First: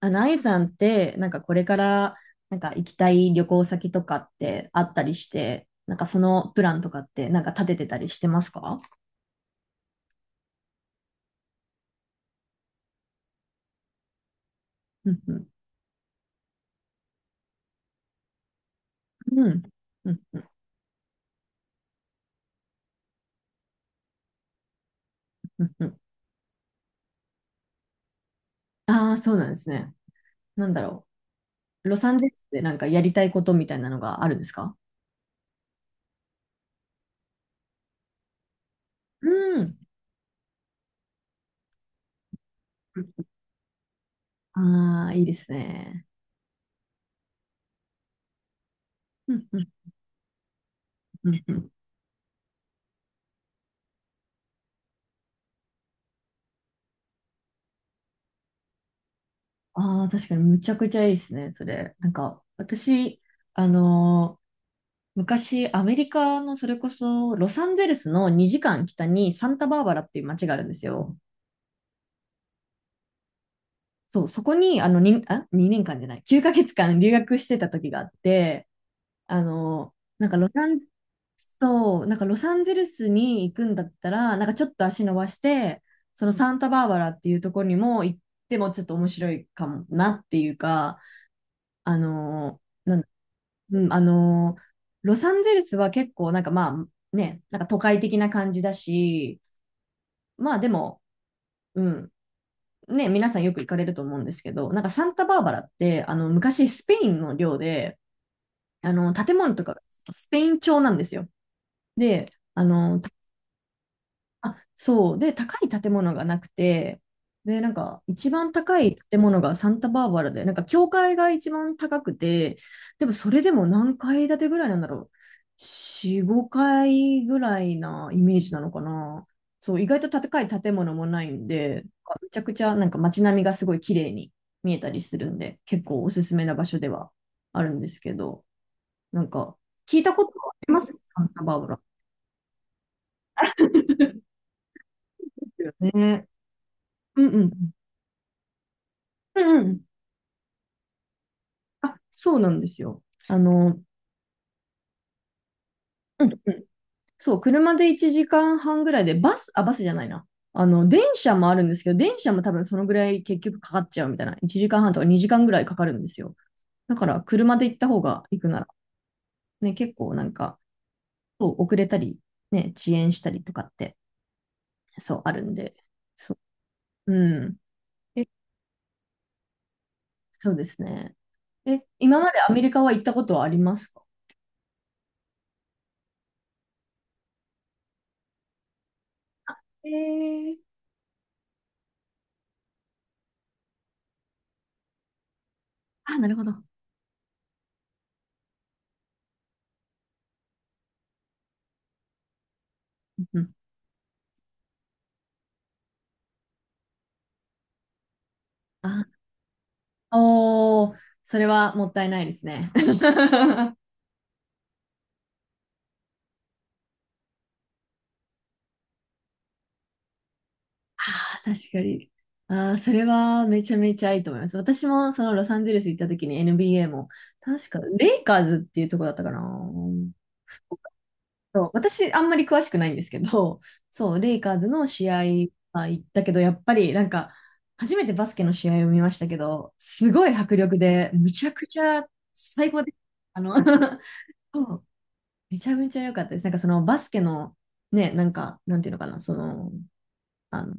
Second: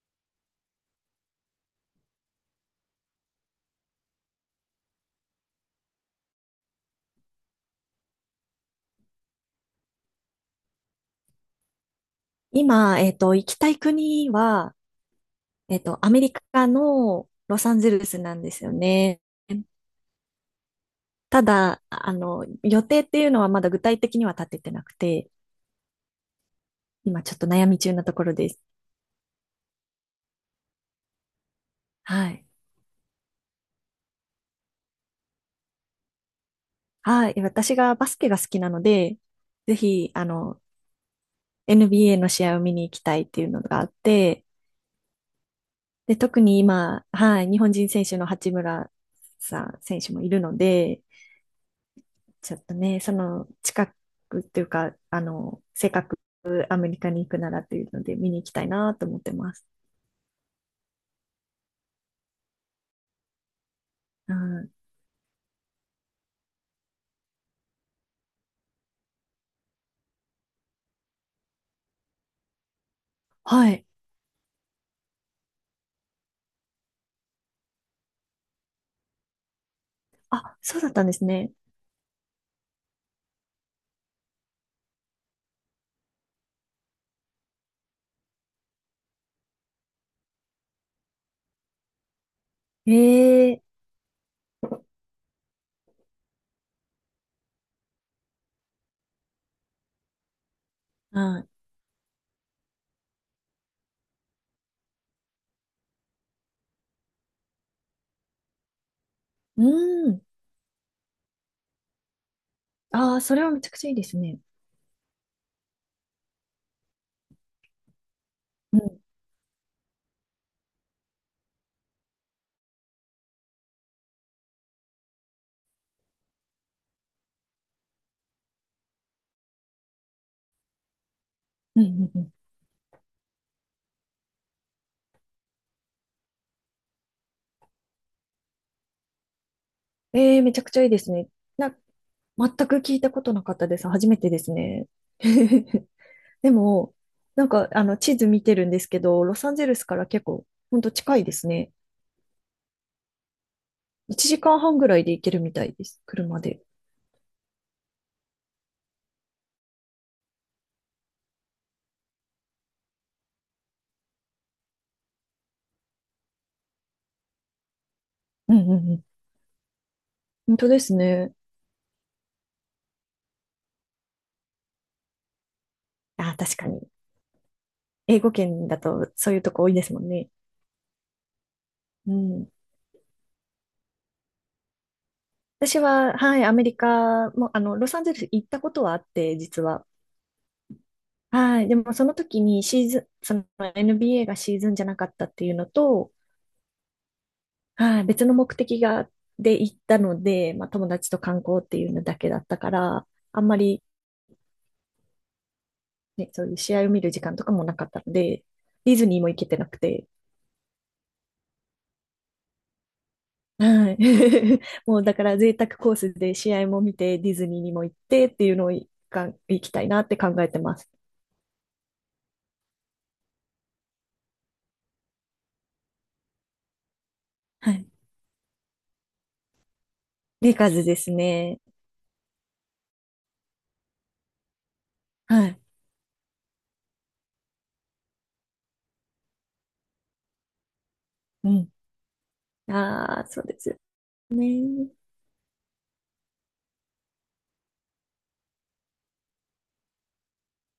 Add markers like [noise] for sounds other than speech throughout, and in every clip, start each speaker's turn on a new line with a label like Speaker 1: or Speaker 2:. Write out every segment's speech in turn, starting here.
Speaker 1: あゆさんって、これから、行きたい旅行先とかってあったりして、なんかそのプランとかって、立ててたりしてますか？
Speaker 2: 今、行きたい国は、
Speaker 1: うんうん。
Speaker 2: アメリカのロサンゼルスなんですよね。
Speaker 1: うん。うん。うん。
Speaker 2: ただ、予定っていうのはまだ具体的には立ててなくて、
Speaker 1: うんうん。
Speaker 2: 今ちょっと悩み中なところです。
Speaker 1: ああー、そうなんですね。なんだろロサンゼ
Speaker 2: は
Speaker 1: ル
Speaker 2: い。
Speaker 1: スでなんかやりたいことみたいなのがあるんですか？
Speaker 2: はい。私がバスケが好きなので、
Speaker 1: う
Speaker 2: ぜ
Speaker 1: ん。
Speaker 2: ひ、NBA の試合を見に行きたいっていうのがあって、
Speaker 1: ああ、いいですね。
Speaker 2: で、特に今、はい、日本人選手の八村
Speaker 1: うんう
Speaker 2: さ
Speaker 1: ん。
Speaker 2: ん選手もいるので、
Speaker 1: うんうん。
Speaker 2: ちょっとね、その近くっていうか、あの、せっかくアメリカに行くならというので見に行きたいなと思ってます。
Speaker 1: ああ、確かにむちゃくちゃいいですね、それ。なんか、私、あ
Speaker 2: う
Speaker 1: のー
Speaker 2: ん、
Speaker 1: 昔、アメリカのそれこそロサンゼルスの2時間北にサンタバーバラっていう街があるんですよ。
Speaker 2: はい。
Speaker 1: そう、そこに2年間じゃない、9ヶ月間留学してた時があって、あの、なんかロ
Speaker 2: あ、
Speaker 1: サ
Speaker 2: そう
Speaker 1: ン、
Speaker 2: だったんですね。
Speaker 1: そう、なんかロサンゼルスに行くんだったら、なんかちょっと足伸ばして、そのサンタバーバラっていうところにも行ってもちょっと面白いかもなっていうか、あの、
Speaker 2: ええ、
Speaker 1: うん、あのーロサンゼルスは結構まあね、なんか都会的な感じだし、まあでも、
Speaker 2: はい。
Speaker 1: うん、ね、皆さんよく行かれると思うんですけど、なんかサンタバーバラって、昔スペインの領で、建物とか
Speaker 2: うん。
Speaker 1: スペイン調なんですよ。で、あの、
Speaker 2: ああ、それはめちゃくちゃいいですね。
Speaker 1: あ、そう。で、高い建物がなくて、で、なんか、一番
Speaker 2: う
Speaker 1: 高い
Speaker 2: ん。
Speaker 1: 建物がサンタバーバラで、なんか、教会が一番高くて、でも、それでも何階建てぐらいなんだろう。4、5階ぐらいなイメージなのかな。そう、意外と高い建物もないん
Speaker 2: う
Speaker 1: で、
Speaker 2: んうんう
Speaker 1: め
Speaker 2: ん。
Speaker 1: ちゃくちゃ、なんか、街並みがすごい綺麗に見えたりするんで、結構おすすめな場所ではあるんですけど、なんか、聞いたこ
Speaker 2: え
Speaker 1: と
Speaker 2: え、
Speaker 1: は
Speaker 2: め
Speaker 1: あ
Speaker 2: ちゃく
Speaker 1: り
Speaker 2: ち
Speaker 1: ま
Speaker 2: ゃいい
Speaker 1: す
Speaker 2: です
Speaker 1: サ
Speaker 2: ね。
Speaker 1: ンタバーバ
Speaker 2: な、
Speaker 1: ラ。
Speaker 2: 全く聞いたことなかったです。初めて
Speaker 1: [laughs]
Speaker 2: ですね。[laughs]
Speaker 1: ね。
Speaker 2: でも、
Speaker 1: うんう
Speaker 2: なんか、
Speaker 1: ん。
Speaker 2: 地図見てるんですけど、ロ
Speaker 1: う
Speaker 2: サン
Speaker 1: んう
Speaker 2: ゼル
Speaker 1: ん。
Speaker 2: スから結構、ほんと近いですね。
Speaker 1: あ、そうなんですよ。あの、
Speaker 2: 1時間半ぐらいで行けるみたいです。
Speaker 1: うん
Speaker 2: 車
Speaker 1: う
Speaker 2: で。
Speaker 1: ん。そう、車で1時間半ぐらいで、バスじゃないな。電車もあるんですけど、電車も多分そのぐらい結局かかっちゃうみたいな。1時間半とか2時間ぐらいかかるんですよ。だから、車で行った方が行く
Speaker 2: うん
Speaker 1: なら、
Speaker 2: うんうん。
Speaker 1: ね、結構なん
Speaker 2: 本
Speaker 1: か、
Speaker 2: 当ですね。
Speaker 1: そう遅れたり、ね、遅延したりとかって、そう、あるんで。
Speaker 2: あ
Speaker 1: そ
Speaker 2: ー、確かに。
Speaker 1: う、うん。
Speaker 2: 英
Speaker 1: え、
Speaker 2: 語圏だとそういうとこ多いですもんね。
Speaker 1: そうですね。え、
Speaker 2: う
Speaker 1: 今まで
Speaker 2: ん。
Speaker 1: アメリカは行ったことはありますか？
Speaker 2: 私は、はい、アメリカも、ロサンゼルス行ったことはあって、実は。
Speaker 1: えー、
Speaker 2: はい。でも、その時にシーズン、その NBA がシーズンじゃなかったっていうのと、
Speaker 1: あ、なるほど。うん
Speaker 2: はい、別の目的が、で行ったので、まあ友達と観光っていうのだけだったから、
Speaker 1: う
Speaker 2: あん
Speaker 1: ん。
Speaker 2: まりね、そういう試合を見る時間とかもなかったので、ディズ
Speaker 1: あ
Speaker 2: ニーも行けてなくて、
Speaker 1: おー、それはもったいないですね。[laughs] あ
Speaker 2: はい。[laughs] もうだから贅沢コースで試合も見て、ディズニーにも行ってっていうのを行きたいなって考えてます。
Speaker 1: あ、確かに。ああ、それはめちゃめちゃいいと思います。私もそのロサンゼルス行った時に NBA も、確
Speaker 2: は
Speaker 1: か
Speaker 2: い。
Speaker 1: レイカーズっていうとこだったかな。
Speaker 2: レイカーズですね。
Speaker 1: そう私、あんまり詳しくないんですけど、そう、レイカーズの試合
Speaker 2: はい。
Speaker 1: は行ったけど、やっぱりなんか、初めてバスケの試合を見ましたけど、すごい迫力で、むち
Speaker 2: う
Speaker 1: ゃく
Speaker 2: ん。
Speaker 1: ちゃ最高で、
Speaker 2: ああ、
Speaker 1: あ
Speaker 2: そう
Speaker 1: の、
Speaker 2: ですよ
Speaker 1: [laughs] そう
Speaker 2: ね。
Speaker 1: めちゃめちゃ良かったです。なんかそのバスケの、ね、なんか、なんていうのかな、あの、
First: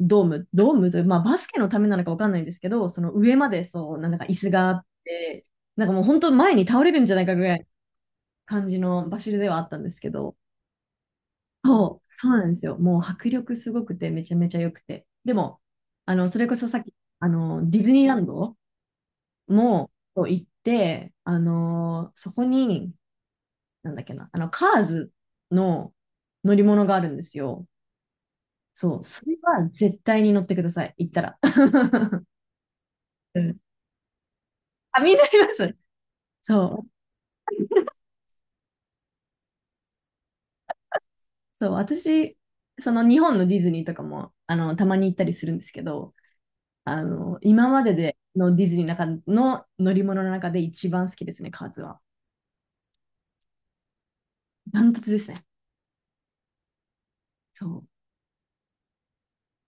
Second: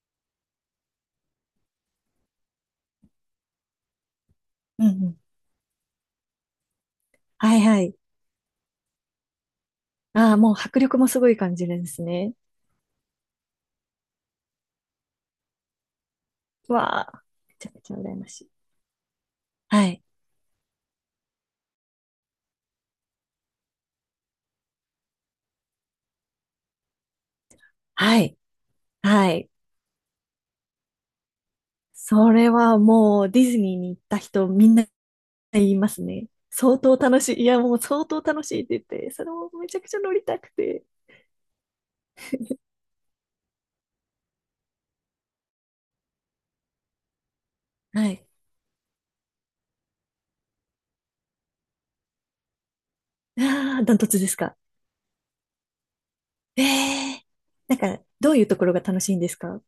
Speaker 1: ドームという、まあバスケのためなのかわかんないんですけど、その上までそう、なんか椅子があ
Speaker 2: う
Speaker 1: っ
Speaker 2: んうん。
Speaker 1: て、なんかもう本当前に倒れるんじゃないかぐら
Speaker 2: はい
Speaker 1: い
Speaker 2: はい。
Speaker 1: 感じの場所ではあったんですけ
Speaker 2: あ
Speaker 1: ど、
Speaker 2: あ、もう迫力もすごい感じるんで
Speaker 1: そ
Speaker 2: す
Speaker 1: う、そ
Speaker 2: ね。
Speaker 1: うなんですよ。もう迫力すごくて、めちゃめちゃ良くて。でも、それこそさっき、
Speaker 2: わあ、めちゃ
Speaker 1: デ
Speaker 2: め
Speaker 1: ィズ
Speaker 2: ちゃ
Speaker 1: ニー
Speaker 2: 羨
Speaker 1: ラン
Speaker 2: ましい。
Speaker 1: ド
Speaker 2: は
Speaker 1: も
Speaker 2: い。
Speaker 1: そう行って、あの、そこに、なんだっけな、あの、カーズの乗り物があるんですよ。
Speaker 2: はい。
Speaker 1: そう、そ
Speaker 2: は
Speaker 1: れ
Speaker 2: い。
Speaker 1: は絶対に乗ってください、行ったら。[laughs]
Speaker 2: それはもう
Speaker 1: う
Speaker 2: ディ
Speaker 1: ん。
Speaker 2: ズニーに行った人みんな
Speaker 1: あ、みんなりま
Speaker 2: 言い
Speaker 1: す。
Speaker 2: ますね。
Speaker 1: そ
Speaker 2: 相
Speaker 1: う、
Speaker 2: 当楽しい。いや、もう相当楽しいって言って、それもめちゃくちゃ乗りたくて。
Speaker 1: そう、私、その日本のディズニーとかも、たまに行ったりするんですけど、今まで
Speaker 2: は
Speaker 1: で
Speaker 2: い。
Speaker 1: のディズニーの中の乗り物の中で一番好きですね、カーズは。
Speaker 2: ああ、ダントツですか？
Speaker 1: ダントツですね。
Speaker 2: ええ、
Speaker 1: そ
Speaker 2: なん
Speaker 1: う。
Speaker 2: か、どういうところが楽しいんですか？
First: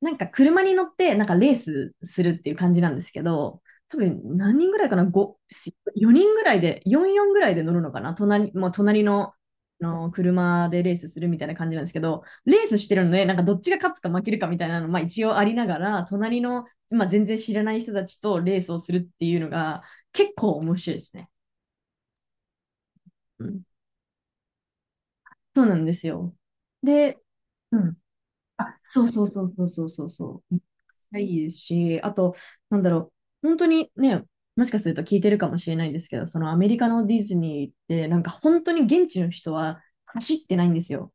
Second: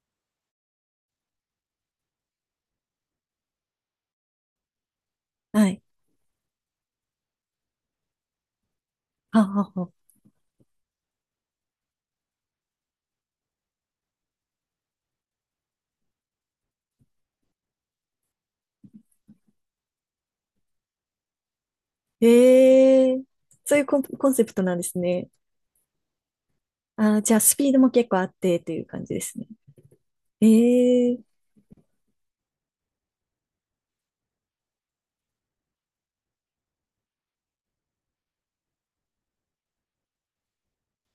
Speaker 1: なんか車に乗って、なんかレースするっていう感じなんですけど、多分何人ぐらいかな、5、
Speaker 2: はい。
Speaker 1: 4人ぐらいで、4、4ぐらいで乗るのかな、もう隣の、
Speaker 2: はあはあはあ。
Speaker 1: 車でレースするみたいな感じなんですけど、レースしてるので、なんかどっちが勝つか負けるかみたいなの、まあ一応ありながら、まあ、全然知らない人たちとレースをするっていうのが結構面白いですね。
Speaker 2: ええ、
Speaker 1: うん、
Speaker 2: そういうコン、コンセプトなんですね。
Speaker 1: そうなんですよ。
Speaker 2: あ
Speaker 1: で、
Speaker 2: あ、じゃあスピー
Speaker 1: う
Speaker 2: ドも
Speaker 1: ん、
Speaker 2: 結構あってと
Speaker 1: あ、
Speaker 2: いう
Speaker 1: そ
Speaker 2: 感
Speaker 1: う
Speaker 2: じで
Speaker 1: そう
Speaker 2: す
Speaker 1: そ
Speaker 2: ね。
Speaker 1: うそうそうそうそ
Speaker 2: え
Speaker 1: う。
Speaker 2: え、
Speaker 1: いいですし、あと、なんだろ本当にね、もしかすると聞いてるかもしれないんですけど、そのアメリカのディズニーって、なんか本当に現地の人は走ってないんですよ。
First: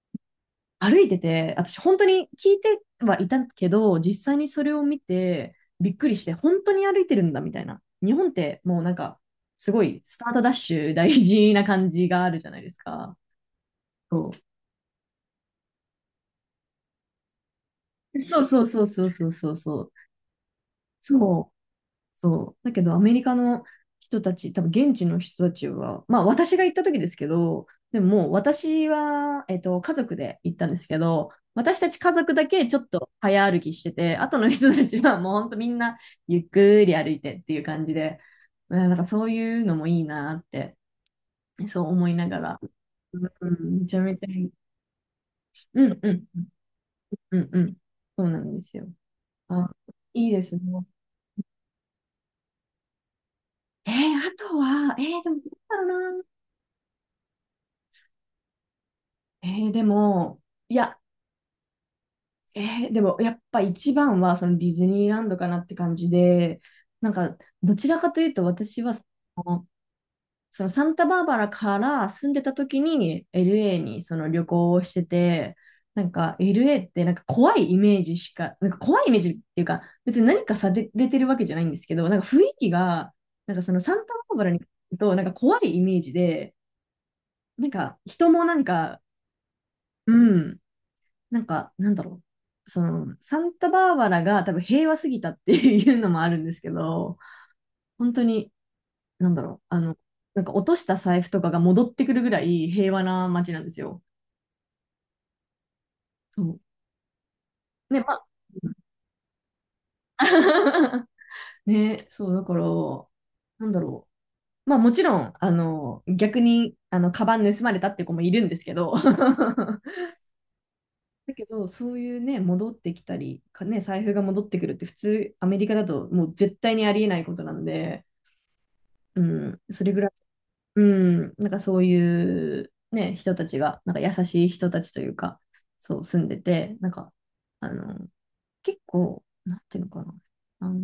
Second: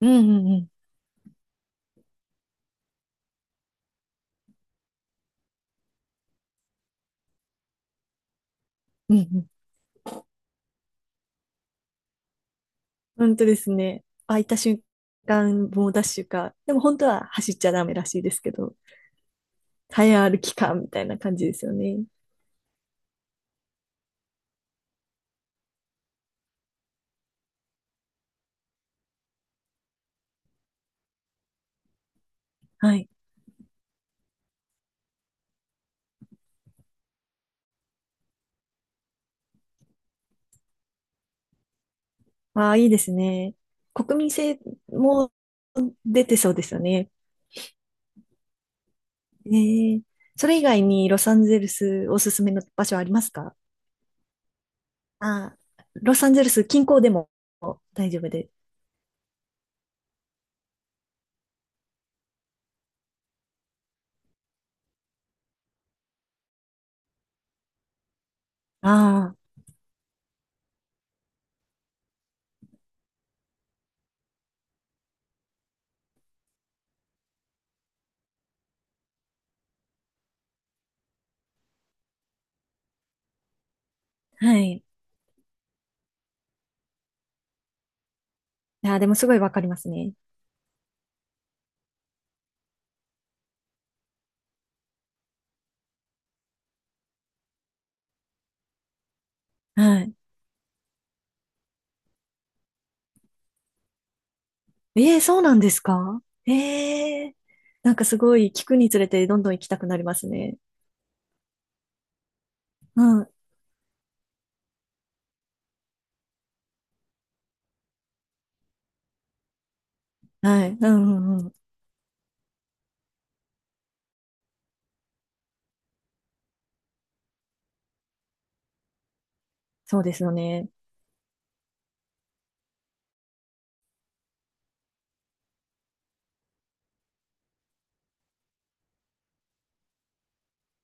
Speaker 2: うんうんうん。
Speaker 1: 歩いてて、私本当に聞いてはいたけど、実際にそれを見てびっくりして、本当に歩いてるんだみたいな。日本ってもうなん
Speaker 2: う
Speaker 1: か、
Speaker 2: んうん、
Speaker 1: すごいスタートダッシュ大事な感じがあるじゃないですか。
Speaker 2: 本当ですね。
Speaker 1: そう
Speaker 2: 空いた瞬間、猛ダッシュか。でも本当は走っちゃダメらしいです
Speaker 1: そ
Speaker 2: け
Speaker 1: う
Speaker 2: ど、
Speaker 1: そうそうそうそうそう。
Speaker 2: 早歩きか、みたいな感
Speaker 1: そ
Speaker 2: じ
Speaker 1: う
Speaker 2: ですよね。
Speaker 1: そう。だけど、アメリカの人たち、多分現地の人たちは、まあ私が行った時ですけど、でももう私は、家族で行ったんですけど、私たち家族だけちょっ
Speaker 2: はい。
Speaker 1: と早歩きしてて、後の人たちはもうほんとみんなゆっくり歩いてっていう感じで、うんなんかそういうのもいいなって、そう思いながら。
Speaker 2: ああ、いいです
Speaker 1: う
Speaker 2: ね。
Speaker 1: ん、めちゃめ
Speaker 2: 国
Speaker 1: ちゃ
Speaker 2: 民
Speaker 1: いい。
Speaker 2: 性も
Speaker 1: うんう
Speaker 2: 出
Speaker 1: ん
Speaker 2: てそうですよね。
Speaker 1: うんうん。そうなんですよ。
Speaker 2: え
Speaker 1: あ、
Speaker 2: ー、
Speaker 1: いいで
Speaker 2: そ
Speaker 1: す
Speaker 2: れ
Speaker 1: ね。
Speaker 2: 以外にロサンゼルスおすすめの場所ありますか？
Speaker 1: えーあとは、えーでもどう
Speaker 2: あ
Speaker 1: だ
Speaker 2: あ、
Speaker 1: ろう
Speaker 2: ロ
Speaker 1: な。
Speaker 2: サンゼルス近郊でも大丈夫で。
Speaker 1: えー、でも、いや、えー、でもやっぱ一番はそのディズニーランドかなって感じで、なんかどちらかというと私は
Speaker 2: あ
Speaker 1: の、そのサンタバーバラから住んでた時に LA にその旅行をしてて、なんか LA ってなんか怖いイメージしか、なんか怖いイメージっていうか、別に何かされてるわけじゃないんですけど、なんか雰囲気が、なんかそのサンタバーバ
Speaker 2: あ、
Speaker 1: ラ
Speaker 2: は
Speaker 1: に行
Speaker 2: い。い
Speaker 1: くとなんか怖いイメージで、なんか人もなん
Speaker 2: や、
Speaker 1: か、
Speaker 2: でもすごいわかります
Speaker 1: う
Speaker 2: ね。
Speaker 1: ん、なんだろう。その、サンタバーバラが多分平和すぎたっていうのもあるんですけど、本当に、なんだろう。
Speaker 2: はい。
Speaker 1: なんか落とした財布とかが戻ってくるぐらい平和な街なんですよ。
Speaker 2: ええ、そうなんですか？
Speaker 1: そう。
Speaker 2: ええ、なん
Speaker 1: ね、
Speaker 2: か
Speaker 1: ま
Speaker 2: す
Speaker 1: あ、
Speaker 2: ごい聞
Speaker 1: うん。
Speaker 2: くにつれてどんどん行きたくなりますね。
Speaker 1: [laughs] ね、そう、だから、
Speaker 2: うん。
Speaker 1: なんだろう。まあもちろん、逆に、カバン盗まれたって子もいるんですけど、[laughs]
Speaker 2: はい。うん
Speaker 1: だ
Speaker 2: うんう
Speaker 1: け
Speaker 2: ん。
Speaker 1: ど、そういうね、戻ってきたり、かね、財布が戻ってくるって普通、アメリカだともう絶対にありえないことなんで、うん、それ
Speaker 2: そ
Speaker 1: ぐ
Speaker 2: う
Speaker 1: らい、
Speaker 2: ですよね。
Speaker 1: うん、なんかそういうね、人たちが、なんか優しい人たちというか、そう住んでて、あの、結構、なんていうのかな、あの、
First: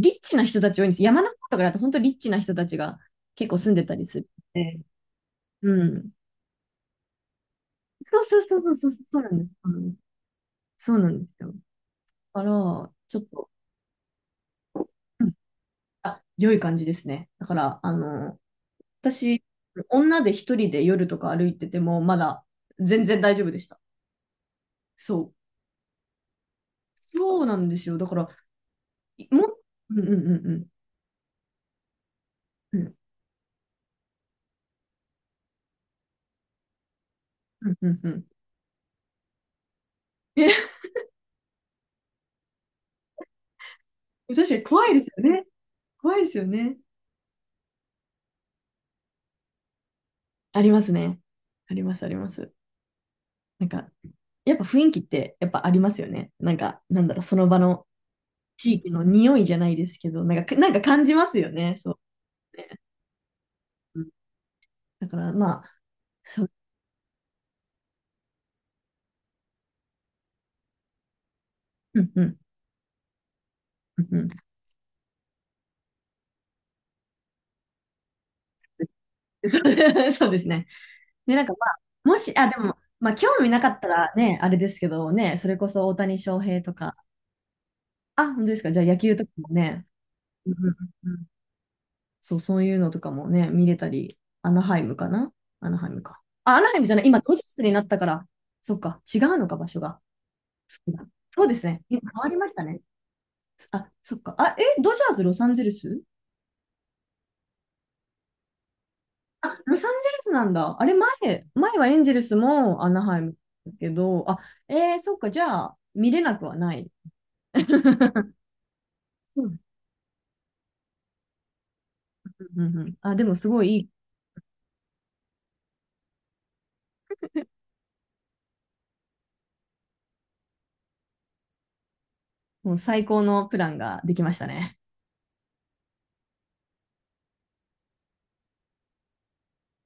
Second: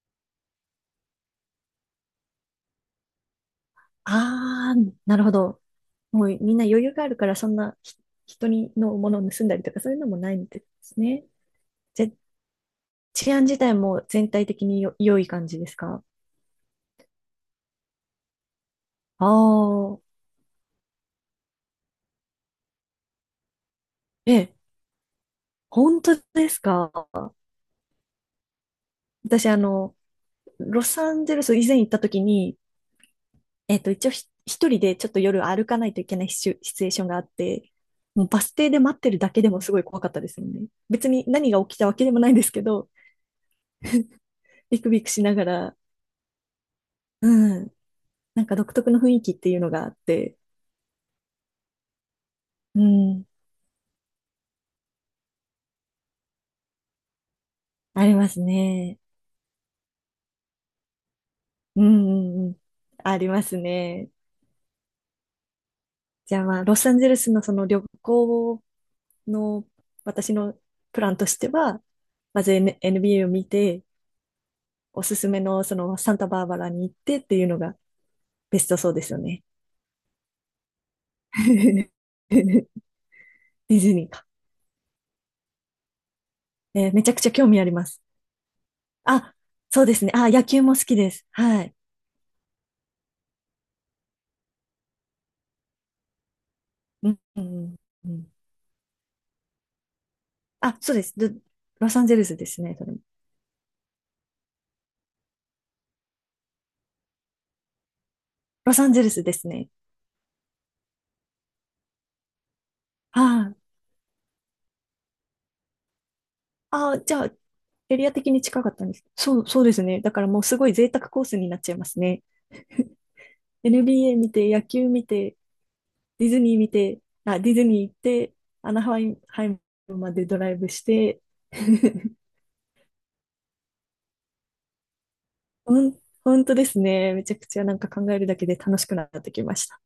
Speaker 1: リッチな人たち多いんです。山の方とかだと本当リッチな人たちが結構住んでたりするの
Speaker 2: ああ、
Speaker 1: で。
Speaker 2: なるほど。
Speaker 1: うん。
Speaker 2: もうみんな余裕があるから、そんなひ
Speaker 1: そうそう
Speaker 2: 人
Speaker 1: そうそ
Speaker 2: に
Speaker 1: うそう、
Speaker 2: のも
Speaker 1: そ
Speaker 2: の
Speaker 1: うな
Speaker 2: を
Speaker 1: んで
Speaker 2: 盗ん
Speaker 1: す。
Speaker 2: だりと
Speaker 1: う
Speaker 2: かそう
Speaker 1: ん
Speaker 2: いうのもないんで
Speaker 1: そ
Speaker 2: す
Speaker 1: うなんで
Speaker 2: ね。
Speaker 1: すよ。だ
Speaker 2: ぜ、
Speaker 1: から、ちょっ
Speaker 2: 治安
Speaker 1: と、
Speaker 2: 自体も全体的に良
Speaker 1: う
Speaker 2: い
Speaker 1: ん
Speaker 2: 感じですか？
Speaker 1: あ、良い感じですね。だから、
Speaker 2: あ
Speaker 1: 私、
Speaker 2: あ、
Speaker 1: 女で一人で夜とか歩いてても、まだ全然大丈夫でした。
Speaker 2: ええ、
Speaker 1: そう。
Speaker 2: 本当ですか？
Speaker 1: そうなんですよ。だから、いも
Speaker 2: 私あ
Speaker 1: っ、う
Speaker 2: の、
Speaker 1: んうんうんうん。
Speaker 2: ロサンゼルス以前行った時に、
Speaker 1: うん
Speaker 2: えっと、一応一人でちょっと夜歩かないといけないシチュエーションがあっ
Speaker 1: う
Speaker 2: て、
Speaker 1: んうんう
Speaker 2: も
Speaker 1: ん。
Speaker 2: うバス停で待ってるだけでもすごい怖かったですよ
Speaker 1: え、
Speaker 2: ね。別に何が起きたわけでもないんですけど、
Speaker 1: [laughs] 確かに
Speaker 2: ビ
Speaker 1: 怖
Speaker 2: ク
Speaker 1: いで
Speaker 2: ビ
Speaker 1: す
Speaker 2: クし
Speaker 1: よ
Speaker 2: なが
Speaker 1: ね。
Speaker 2: ら、
Speaker 1: 怖いですよね。
Speaker 2: うん、なんか独特の雰囲気っていうのがあって、
Speaker 1: ありますね。ありますあります。
Speaker 2: うん、
Speaker 1: なんか、やっぱ雰囲気ってやっぱありますよね。なんか、なんだろう、その場の
Speaker 2: あります
Speaker 1: 地域
Speaker 2: ね。
Speaker 1: の匂いじゃないですけど、なんか、なんか感じますよね。
Speaker 2: うん、
Speaker 1: そ
Speaker 2: うん、う
Speaker 1: う
Speaker 2: ん、
Speaker 1: ね。
Speaker 2: あります
Speaker 1: うん、
Speaker 2: ね。
Speaker 1: だから、まあ、
Speaker 2: じゃ
Speaker 1: そ
Speaker 2: あ
Speaker 1: う、
Speaker 2: まあ、ロサンゼルスのその旅行の私のプランとしては、
Speaker 1: うんうん、
Speaker 2: まず NBA を見て、
Speaker 1: うんうん。
Speaker 2: おすすめのそのサンタバーバラに行ってっていうのがベストそうですよね。
Speaker 1: そう [laughs] そうですね。で、なんかまあ、
Speaker 2: [laughs]
Speaker 1: もし、あ、で
Speaker 2: デ
Speaker 1: も、まあ、興味なかっ
Speaker 2: ィ
Speaker 1: た
Speaker 2: ズニー
Speaker 1: ら
Speaker 2: か。
Speaker 1: ね、あれですけどね、それこそ大谷翔平と
Speaker 2: えー、
Speaker 1: か、
Speaker 2: めちゃくちゃ興味あります。
Speaker 1: あ、本当ですか。じゃあ野球とか
Speaker 2: あ、
Speaker 1: も
Speaker 2: そ
Speaker 1: ね、
Speaker 2: うですね。あ、野
Speaker 1: うんう
Speaker 2: 球
Speaker 1: ん
Speaker 2: も好き
Speaker 1: う
Speaker 2: で
Speaker 1: んうん
Speaker 2: す。はい。
Speaker 1: そう、そういうのとかもね、見れたり、アナハイムかなアナハイムか。あ、アナハイムじゃない、
Speaker 2: うん
Speaker 1: 今、ドジ
Speaker 2: う
Speaker 1: ャースに
Speaker 2: ん
Speaker 1: なったか
Speaker 2: う
Speaker 1: ら、
Speaker 2: ん、
Speaker 1: そっか、違うのか、場所が。
Speaker 2: あ、
Speaker 1: そう
Speaker 2: そうで
Speaker 1: だ
Speaker 2: す。
Speaker 1: そうですね、
Speaker 2: ロ
Speaker 1: 今
Speaker 2: サンゼ
Speaker 1: 変
Speaker 2: ル
Speaker 1: わ
Speaker 2: ス
Speaker 1: り
Speaker 2: で
Speaker 1: まし
Speaker 2: す
Speaker 1: た
Speaker 2: ね。
Speaker 1: ね。
Speaker 2: それも
Speaker 1: あ、そっか。あ、え、ドジャース、ロサンゼルス
Speaker 2: ロサンゼルスで
Speaker 1: あ、
Speaker 2: すね。
Speaker 1: ロサンゼルスなんだ。あれ、前はエンゼルスもアナハイ
Speaker 2: は
Speaker 1: ム
Speaker 2: い。
Speaker 1: だけど、あ、えー、そっか、じゃあ、見れなくはない。
Speaker 2: あ、じゃあ、エリア的
Speaker 1: [laughs]
Speaker 2: に近かったんです。そ
Speaker 1: う
Speaker 2: う、
Speaker 1: ん
Speaker 2: そうですね。だからもうすごい贅沢コースになっちゃいますね。
Speaker 1: うんうんう
Speaker 2: [laughs]
Speaker 1: んあ、でも、すごいいい、
Speaker 2: NBA 見て、野球見て、ディズニー見て、あ、ディズニー行って、アナハイムまでドライブして、[laughs]
Speaker 1: もう最高のプランができましたね。
Speaker 2: ほん、本当ですね。めちゃくちゃなんか考えるだけで楽しくなってきました。